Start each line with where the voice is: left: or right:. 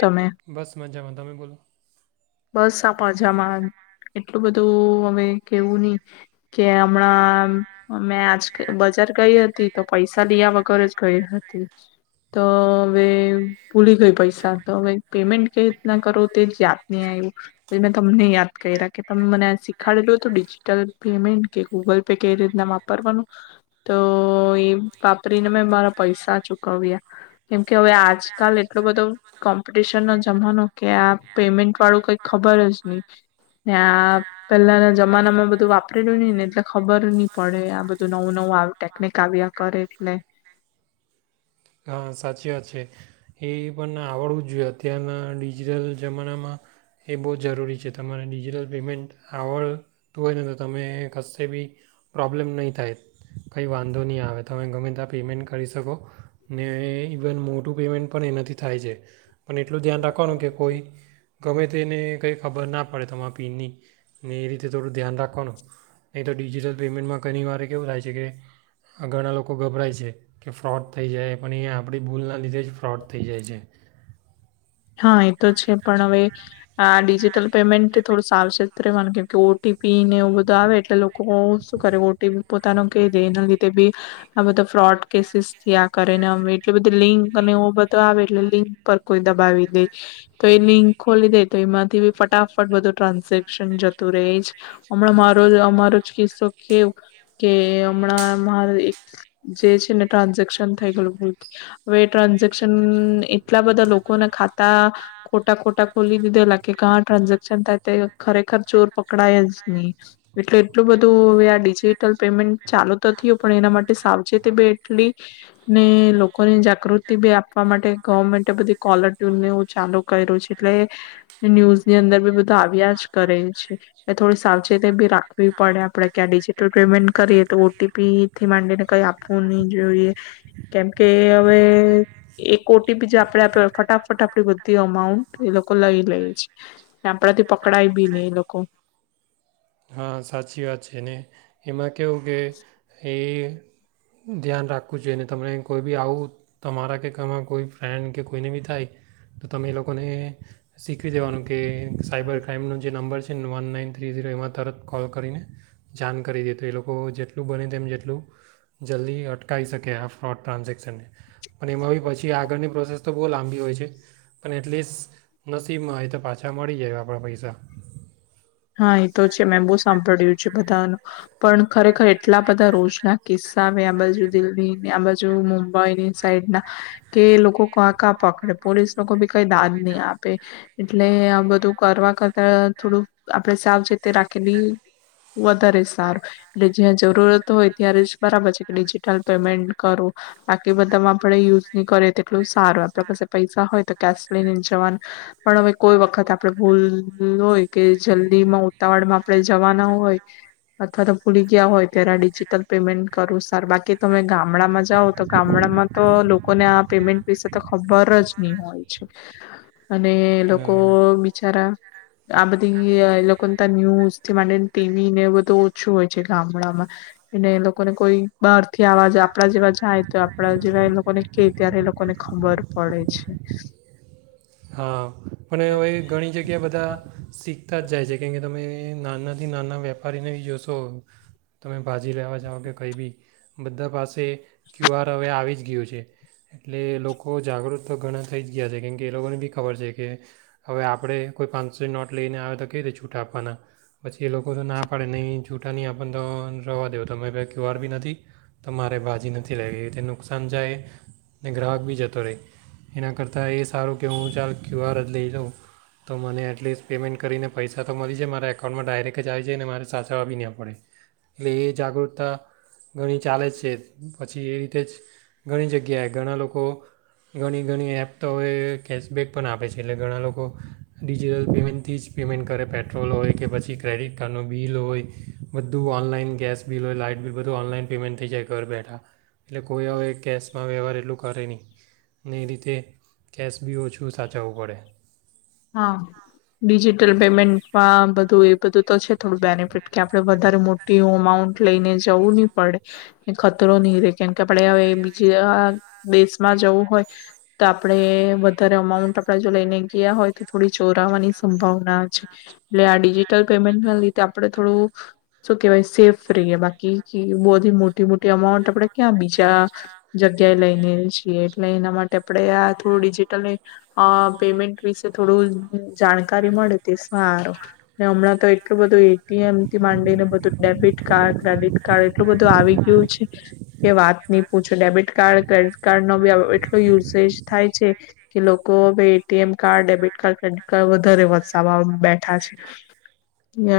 left: તમે
right: બસ મજામાં તમે બોલો?
left: બસ આ પાજામા. એટલું બધું અમે કેવું નહી, કે હમણાં અમે બજાર ગઈ હતી તો પૈસા લયા વગર જ ગઈ હતી. તો હવે પુલી ગહિ પૈસા તો ભાઈ પેમેન્ટ કે રતના કરો તે જ ને આયવુ મેં તમને યાદ ક્યા કે તમે મને શીખાડેલું ડિજિટલ પેમેન્ટ કે ગૂગલ પે કેઈ રીતના વાપરવાનું તો એ વાપરીને મેં મારા પૈસા ચુકવ્યા કેમકે હવે આજકાલ એટલો બધો કોમ્પિટિશનનો જમાનો કે આ પેમેન્ટ વાળું કઈ ખબર જ ની પહેલાના જમાનામાં બધું વાપરેલું નય ને એટલે ખબર નહી પડે આ બધું નવું નવું ટેકનિક આવ્યા કરે એટલે
right: હા સાચી વાત છે એ પણ આવડવું જ જોઈએ અત્યારના ડિજિટલ જમાનામાં એ બો જ જરૂરી છે તમારે ડિજિટલ પેમેન્ટ આવડતું હોય ને તો તમે કશે બી પ્રોબ્લેમ નહીં થાય કંઈ વાંધો નહીં આવે તમે ગમે ત્યાં પેમેન્ટ કરી શકો. ને ઇવન મોટું પેમેન્ટ પણ એનાથી થાય છે. પણ એટલું ધ્યાન રાખવાનું કે કોઈ ગમે તેને કંઈક ખબર ના પડે તમારા પિનની ને એ રીતે થોડું ધ્યાન રાખવાનું નહીં તો ડિજિટલ પેમેન્ટમાં ઘણીવાર કેવું થાય છે કે ઘણાં લોકો ગભરાય છે કે ફ્રોડ થઈ જાય પણ એ આપણી ભૂલના લીધે જ ફ્રોડ થઈ જાય છે.
left: હા એ તો છે પણ હવે આ ડિ જિટલ પેમેન્ટ થોડું સાવચેત રહેવાનું કેમ કે ઓટીપી ને એવું બધું આવે એટલે લોકો શું કરે ઓટીપી પોતાનો કે દે એના લીધે બી આ બધા ફ્રોડ કેસીસ થિયા કરે નેમે એટ બધી લિંક અને તો આવે એટલે લિંક પર કોઈ દબાવી તો એ લિંક ખોલી દે તો એમાંથી ફટાફટ બધું ટ્રાન્ઝેક્શન જતું ર જ હમણાં મારો અમારો જ કિસ્સો કેવ કે હમણાં મારે જે છે ને ટ્રાન્ઝેક્શન થઈ ગેલું ભૂલથી હવે ટ્રાન્જેક્શન એટલા બધા લોકોના ખા તા ખોટા ખોટા ખોલી દીધેલા કે કા ટ્રાન્ઝેક્શન થાય તે ખરેખર ચોર પકડાય જ નહી એટલે એટલું બધું હવે આ ડિજિટલ પેમેન્ટ ચાલુ તો થયું પણ એના માટે સાવચેતી બે એટલી ને લોકોની જાગૃતિ બી આપવા માટે ગવર્મેન્ટ બધી કોલર ટ્યૂન ને હું ચાલુ કર્યો છ એટલે ન્યૂઝ ની અંદર બી બધું આવ્યા જ કરે છે થોડી સાવચેતી બી રાખવી પડે આપડે ક્યાં ડિજિટલ પેમેન્ટ કરીએ તો ઓટીપી થી માંડીને કઈ આપવું ની જોઈએ. કેમકે હવે એક ઓટીપી બી જ આપડે ફટાફટ આપે તો બધી અમાઉન્ટ એ લોકો લઈ લે છે આપણાથી પકડાય બી ની એ લોકો
right: હા સાચી વાત છે ને એમાં કેવું કે એ ધ્યાન રાખ વુ જોઈને તમને કોઈ બી આવું તમારા કે કમાં કોઈ ફ્રેન્ડ કે કોઈને બી થાય તો તમે એ લોકોને શીખવી દેવાનું કે સાયબર ક્રાઈમનો જે નંબર છે વન નાઇન થ્રી ઝીરો એમાં તરત કોલ કરીને જાણ કરી દીએ તો એ લોકો જેટલું બને તેમ જેટલું જલ્દી અટ થાય શકે આ ફ્રોડ ટ્રાન્ઝેક્શનને પણ એમાં પછી આગળની પ્રોસેસ તો બહુ લાંબી હોય છે પણ એટલીસ્ટ નસીબમાં હોય તો પાછા મળી જાય આપણા પૈસા.
left: હા એ તો છે મેં બો સાંભળ્યું છે બધા નું પણ ખરેખર એટલા બધા રોજ ના કિસ્સા આવે આ બાજુ દિલ્હીને આ બાજુ મુંબઈની સાઈડ ના કે લોકો ક કા પકડે પોલીસ લોકો બી કઈ દાદ નહી આપે એટલે આ બધું કરવા કરતા થોડું આપણે સાવચેતી રાખેલી વધારે સારું એટલે જ્યાં જરૂરત હોય ત્યારે જ બરાબર છે કે ડિજિટલ પેમેન્ટ કરો બાકી બધામાં આપણે યુઝ નહી કરીએ તેટલું સારું આપણે પાસે પૈસા હોય તો કેશ લઈ ને જવાનું પણ હવે કોઈ વખત આપડે ભૂલ હોય કે જલ્દી માં ઉતાવળમાં આપણે જવાના હોય અથવા તો ભૂલી ગયા હોય ત્યારે ડિજિટલ પેમેન્ટ કરું સાર બાકી તમે ગામડામાં જાવ તો ગામડામાં તો લોકોને પેમેન્ટ વિશે તો ખબર જ નહી હોય છે. અને
right: ને
left: લોકો બિચારા આ બધી એ લોકો નેતા ન્યૂઝથી માંડીને ટીવી ને બધું ઓછું હોય છે ગામડામાં, અને એ લોકોને કોઈ બહારથી આવાજ આપડા જેવા જાય તો આપડા જેવા એ લોકોને કે ત્યારે એ લોકોને ખબર પડે છે.
right: હા. મ હવે ઘણી જગ્યા બધા, શીખતા જ જાય છે કેમ કે તમે એ નાનાથી નાના વેપારીને બી જોશો તમે ભાજી લેવા જાઓ, કે કંઈ બી, બધા પાસે ક્યુઆર હવે આવી જ ગયું છે. એટલે લોકો જાગૃત તો ઘણા થઈ ગયા છે કેમ કે એ લોકોને બી ખબર છે કે, હવે આપણે કોઈ પાંચસો નોટ લઈને આવે તો કઈ રીતે છૂટા આપવાના, પછી એ લોકો તો ના પાડે નહીં છૂટા નહીં આપવાને તો રવા દેવ તમે રી નથી, તમારે બાજી નથી લેવી. તે નુકસાન જાય, અને ગ્રાહક બી જતો રહે, એના કરતા એ સારું કે હું ચાલ ક્યુઆર જ લઈ લઉં, તો મને એટલીસ્ટ પેમેન્ટ કરીને પૈસા તો મળી જાય મારા એકાઉન્ટમાં ડાયરેક્ટ જ આવી જાય અનેને મારે સાચવવા બી ન પડે, એટલે એ જાગૃતતા, ઘણી ચાલે જ છે પછી એ રીતે જ, ઘણી જગ્યાએ ઘણા લોકો ઘણી ઘણી એપ તો હ કે કેશબેક પણ આપે છે એટલે ઘણા લોકો ડિજિટલ પેમેન્ટથી જ પેમેન્ટ કરે પેટ્રોલ હોય કે પછી ક્રેડિટ કાર્ડનું બિલ હોય, બધું ઓઑનલાઈન ગેસ બિલ હોય લાાઈટ બિલ બધું ઓઑનલાઈન પેમેન્ટ થઈ જાય ઘર બેઠા. એટલે કોઈ હવે કેસમાં વ્યવહાર એટલું કરે નહીં, અને એ રીતે કેશ બી ઓછું સાચવું પડે.
left: હા, ડિજિટલ પેમેન્ટમાં બધું એ બધું તો છે. થોડું બેનિફિટ કે આપડે વધારે મોટી અમાઉન્ટ લઈને જવું નહી પડે, ખતરો નહી રે કેમ કે આપણે હવે બીજા દેશમાં જવું હોય, તો આપડે વધારે અમાઉન્ટ આપણેે જો લઈને ગયા હોય થોડી ચોરાવાની સંભાવના છે, એટલે આ ડિજિટલ પેમેન્ટના લીધે આપડે થોડું, શું કેહેવાય સેફ રહીએ બાકી બહી મોટી મોટી અમાઉન્ટ આપણે ક્યાં બીજા, જગ્યાએ લઈને છીએ એટલે એના માટે આપણે આ થોડું ડિજિટલ, પેમેન્ટ વિ થોડું જાણકારી મળે તે સારો, ને હમણાં તો એટલું બધું એટીએમ થી માંડીને બધું ડેબિટ કાર્ડ ક્રેડિટ કાર્ડ એટલું બધું આવી ગયું છે, કે વાત નહી પૂછો ડેબિટ કાર્ડ ક્રેડિટ કાર્ડ ન બી એટલો યુસેજ થાય છે, કે લોકો હવે A T M card debit card credit card વધારે વસાવા બેઠા છે,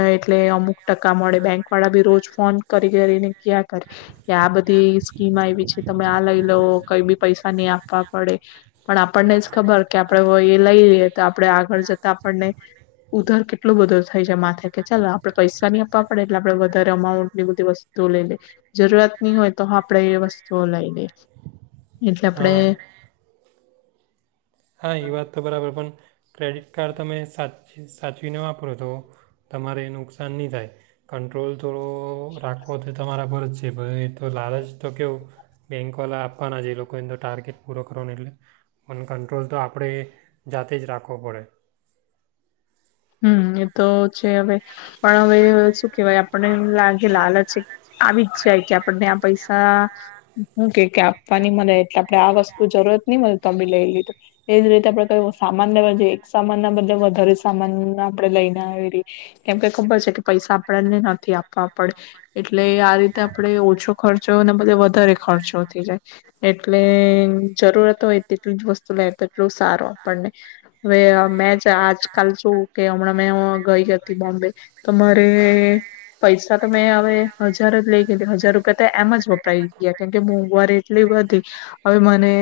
left: એટલે અમુક ટકા મળે બેંક વાળા બી રોજ ફોન કરી કરીને ક્યાં કરે, કે આ બધી સ્કીમ આવી છે તમે આ લઈ લવ કઈ બી પૈસા નહી આપવા પડે, પણ આપણને જ ખબર કે આપડે લઈ લઈએ તો આપડણે આગળ જતા આપણને, ઉધાર કેટલો બધો થઈ જ માથે કે ચાલ આપડણે પૈસા નહી આપવા પડે, એટલે આપડે વધારે અમાઉન્ટ ની બધી વસ્તુઓ લઈ લઈએ જરૂરિયાત નની હોય તો આપણેે એ વસ્તુઓ લઈ લઈએ, એટલે
right: હા
left: આપણેે
right: હા એ વાત તો બરાબર પણ ક્રેડિટ કાર્ડ તમે સાચ સાચવીને વાપરો તો, તમારે નુકસાન નહીં થાય, કંટ્રોલ થોડો રાખો તો તમારા પર તો લાલ જ તો કેવું, બેંક વાલા આપવાના છે એ લોકો ટાર્ગેટ પૂરો કરવાનો એટલે કટ્રોલ તો આપણે, જાતે જ રાખવો પડે.
left: હમ એ તો છે હવે, પણ હવે શું કેહેવાય આપને લાગે લાલચ આવી જ જાય કે આપણને આ પૈસા, શું કે કે આપવાની મળે એટલે આપે આ વસ્તુ જરૂરત નહી મળે ત બી લઈ લીધું, એજ રીતે આપડે ક સામાન ના બ એક સામાન ના બદલે વધારે સામાન આપે લઈને આવી ર, કેમ કે ખબર છે કે પૈસા આપણને નથી આપવા પડે, એટ એટલે આ રીતે આપડે ઓછો ખર્ચોને બધ વધારે ખર્ચો થઈ જાય, એટલે જરૂરત હોય તેટલ જ વસ્તુ લે તો એટલું સારો આપણને, હવે મે આજ કલ શું કે હમણાં મેં ગઈ હતી બોમ્બે, તો મારે પૈસા તો મેં હવે હજાર જ લઈ ગય હજાર રૂપિયા તો એમ જ વપરાય ગયા કેમકે મોંઘવારી એટલી વધી, હવે મને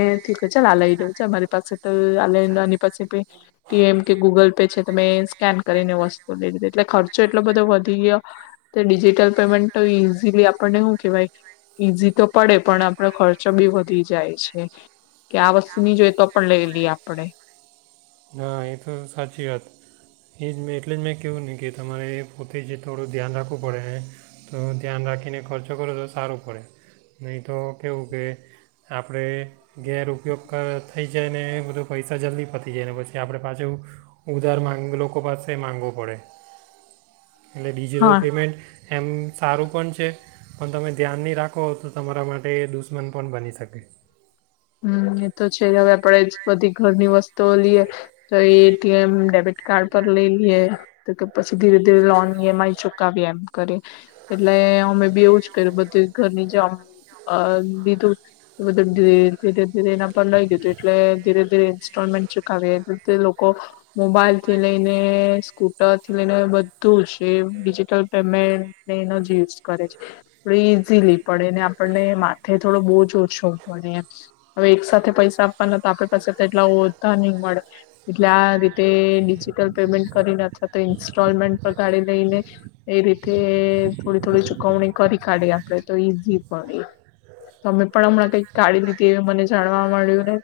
left: કે ચાલ આ લઈ દઉં છે મારી પાસે તો આ લઈને આની પાસે, પીએમ કે ગૂગલ પે છે તમે સ્કેન કરીને વસ્તુ લઈ લીધી એટલે ખર્ચો એટલો બધો વધી ગયો, ડિજિટલ પેમેન્ટ તો ઈઝીલી આપણને શું કેહેવાય, ઈઝી તો પડે પણ આપડો ખર્ચો બી વધી જાય છે, કે આ વસ્તુની જોએ તો પણ લઈ લઈએ આપણે.
right: ના એ તો સાચી વાત, એ જ મેં એટલે જ મેં કહેવું નહી કે તમારે પોતે જે થોડું ધ્યાન રાખવું પડે, તો ધ્યાન રાખીને ખર્ચો કરો તો સારો પડે, નહીં તો કેવું કે આપણે ગેર ઉપયોગ થઈ જાય ને એ બધો પૈસા જલ્દી પતા પછી આપણે પાછું ઉધાર લોકો પાસે મામાંગવો પડે. એટલે ડિજિટલ
left: હા
right: પેમેન્ટ એમ સારું પણ છે પણ તમે ધ્યાન નહીં રાખો તો તમારા માટે એ દુશ્મન પણ બની શકે
left: હમ એ તો છે હવે આપડે જ બધી ઘરની વસ્તુઓ લઈએ તો એટીએમ ડેબિટ કાર્ડ પર લઈ લઈએ તો કે પછી ધીરે ધીરે લોન ઈ એમ આઈ ચુકાવીએ એમ કરીએ એટલે અમે બી એવું જ કર્યું બધું ઘરની જે લીધું બધું ધીરે ધીરે એના પર લઈ દીધું એટલે ધીરે ધીરે ઇન્સ્ટોલમેન્ટ ચુકાવી એ લોકો મોબાઈલ થી લઈને, સ્કૂટર થી લઈને, બધું જ એ ડિજિટલ પેમેન્ટને એનો જ યુઝ કરે છે થ ઈઝીલી પડે આપણને માથે થોડો બહુ જ ઓછો પડે હવે એક સાથે પૈસા આપવાના તો આપે પાસેટલા ઓધા નહી મળે એટલે આ રીતે ડિજિટલ પેમેન્ટ કરીને અથવા તો ઇન્સ્ટોલમેન્ટ પર કાઢી લઈને એ રીતે થોડી થોડી ચુકવણી કરી કાઢી આપણે તો ઈઝી પણ તમે પણ હમણાં કઈક કાઢી લીધી તે મને જાણવા મળ્યું ને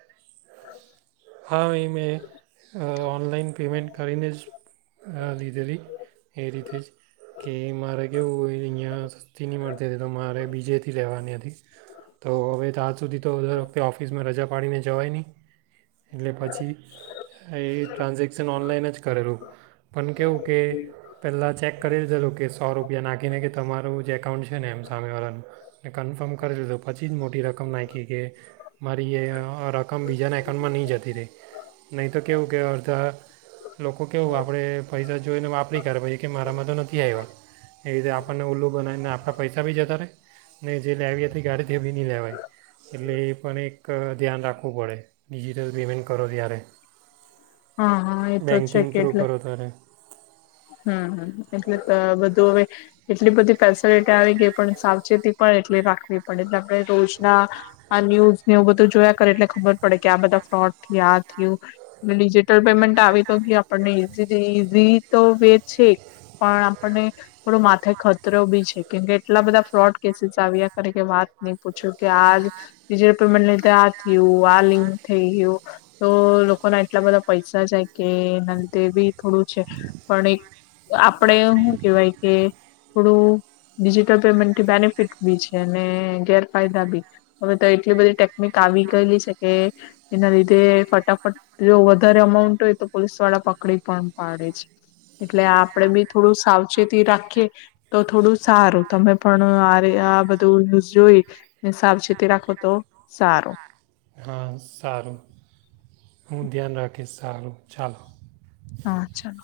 right: હા એ મે ઓનલાઈન પેમમેન્ટ કરીને જ લીધેલી એ રીતે જ કે મારે કેવું હોય અહીંયા સસ્તી નહીં મળતી હતી તો મારે બીજેથી લેવાની હતી તો હવે ત્યાં સુધી તો દર વખતે ઓફિસમાં રજા પાડીને જવાય નહીં એટલે પછી એ ટ્રાન્ઝેક્શન ઓનલાઈન જ કરેલું પણ કેવું કે પહેલાં ચેક કરી લીધેલું કે સો રૂપિયા નાખીને કે તમારું જે એકાઉન્ટ છે ને એમ સામેવાળાનું કન્ફર્મ કરી લીધું પછી જ મોટી રકમ નાખી કે મારી એ રકમ બીજાના એકાઉન્ટમાં નહીં જતી નથી ર નહીં તો કેવું કે અડધા લોકો કેવું આપણે પૈસા જોઈને વાપરી કર પછી કે મારામાં તો નથી આવ્યા એવી રીતે આપણને ઓલ્લું બનાવીને આપણા પૈસા બી જતા રહે ને જે લેવી હતી ગાડીથી બી નહીં લેવાય એટલે એ પણ એક ધ્યાન રાખવું પડે ડીજી પેમેન કરો ્યારે
left: હા હા એ તો છે કેટલે
right: તારે
left: હમ એટલે બધું હવે એટલી બધી ફેસિલિટી આવી ગઈ પણ સાવચેતી પણ એટલી રાખવી પડે એટલે આપણે રોજના આ ન્યૂઝ ને એવું બધું જોયા કરે એટલે ખબર પડે કે આ બધા ફ્રોડ આ થયું ડિજિટલ પેમેન્ટ આવી તો ગ આપણને ઈઝી થી ઈઝીન તો વે છે પણ આપણને થોડો માથે ખતરો બી છે કેમકે એટલા બધા ફ્રોડ કેસીસ આવ્યા કાર કે વાત નહી પૂછ્યું કે આ ડિજટલ પેમેન્ટ લીધે આ થયું આ લિંક થઈ ગયું તો લોકોના એટલા બધા પૈસા જાય કે એના લીધે બી થોડું છે પણ એક આપણેે શું કેહેવાય કે થોડું ડિજિટલ પેમેન્ટથી બેનિફિટ બી છે અને ગેરફાયદા બી, હવે તો એટલી બધી ટેકનિક આવી ગયેલી છે કે એના લીધે ફટાફટ જો વધારે અમાઉન્ટ હોય તો પોલીસ વાળા પકડી પણ પાડે છે. એટલે આપડે બી થોડું સાવચેતી રાખીએ તો થોડું સારું તમે પણ આ આ બધું ન્યૂઝ જોઈ સાવચેતી રાખો તો સારું
right: હા સારું હું ધ્યાન રાખીશ સાલું ચાલો
left: હા ચાલો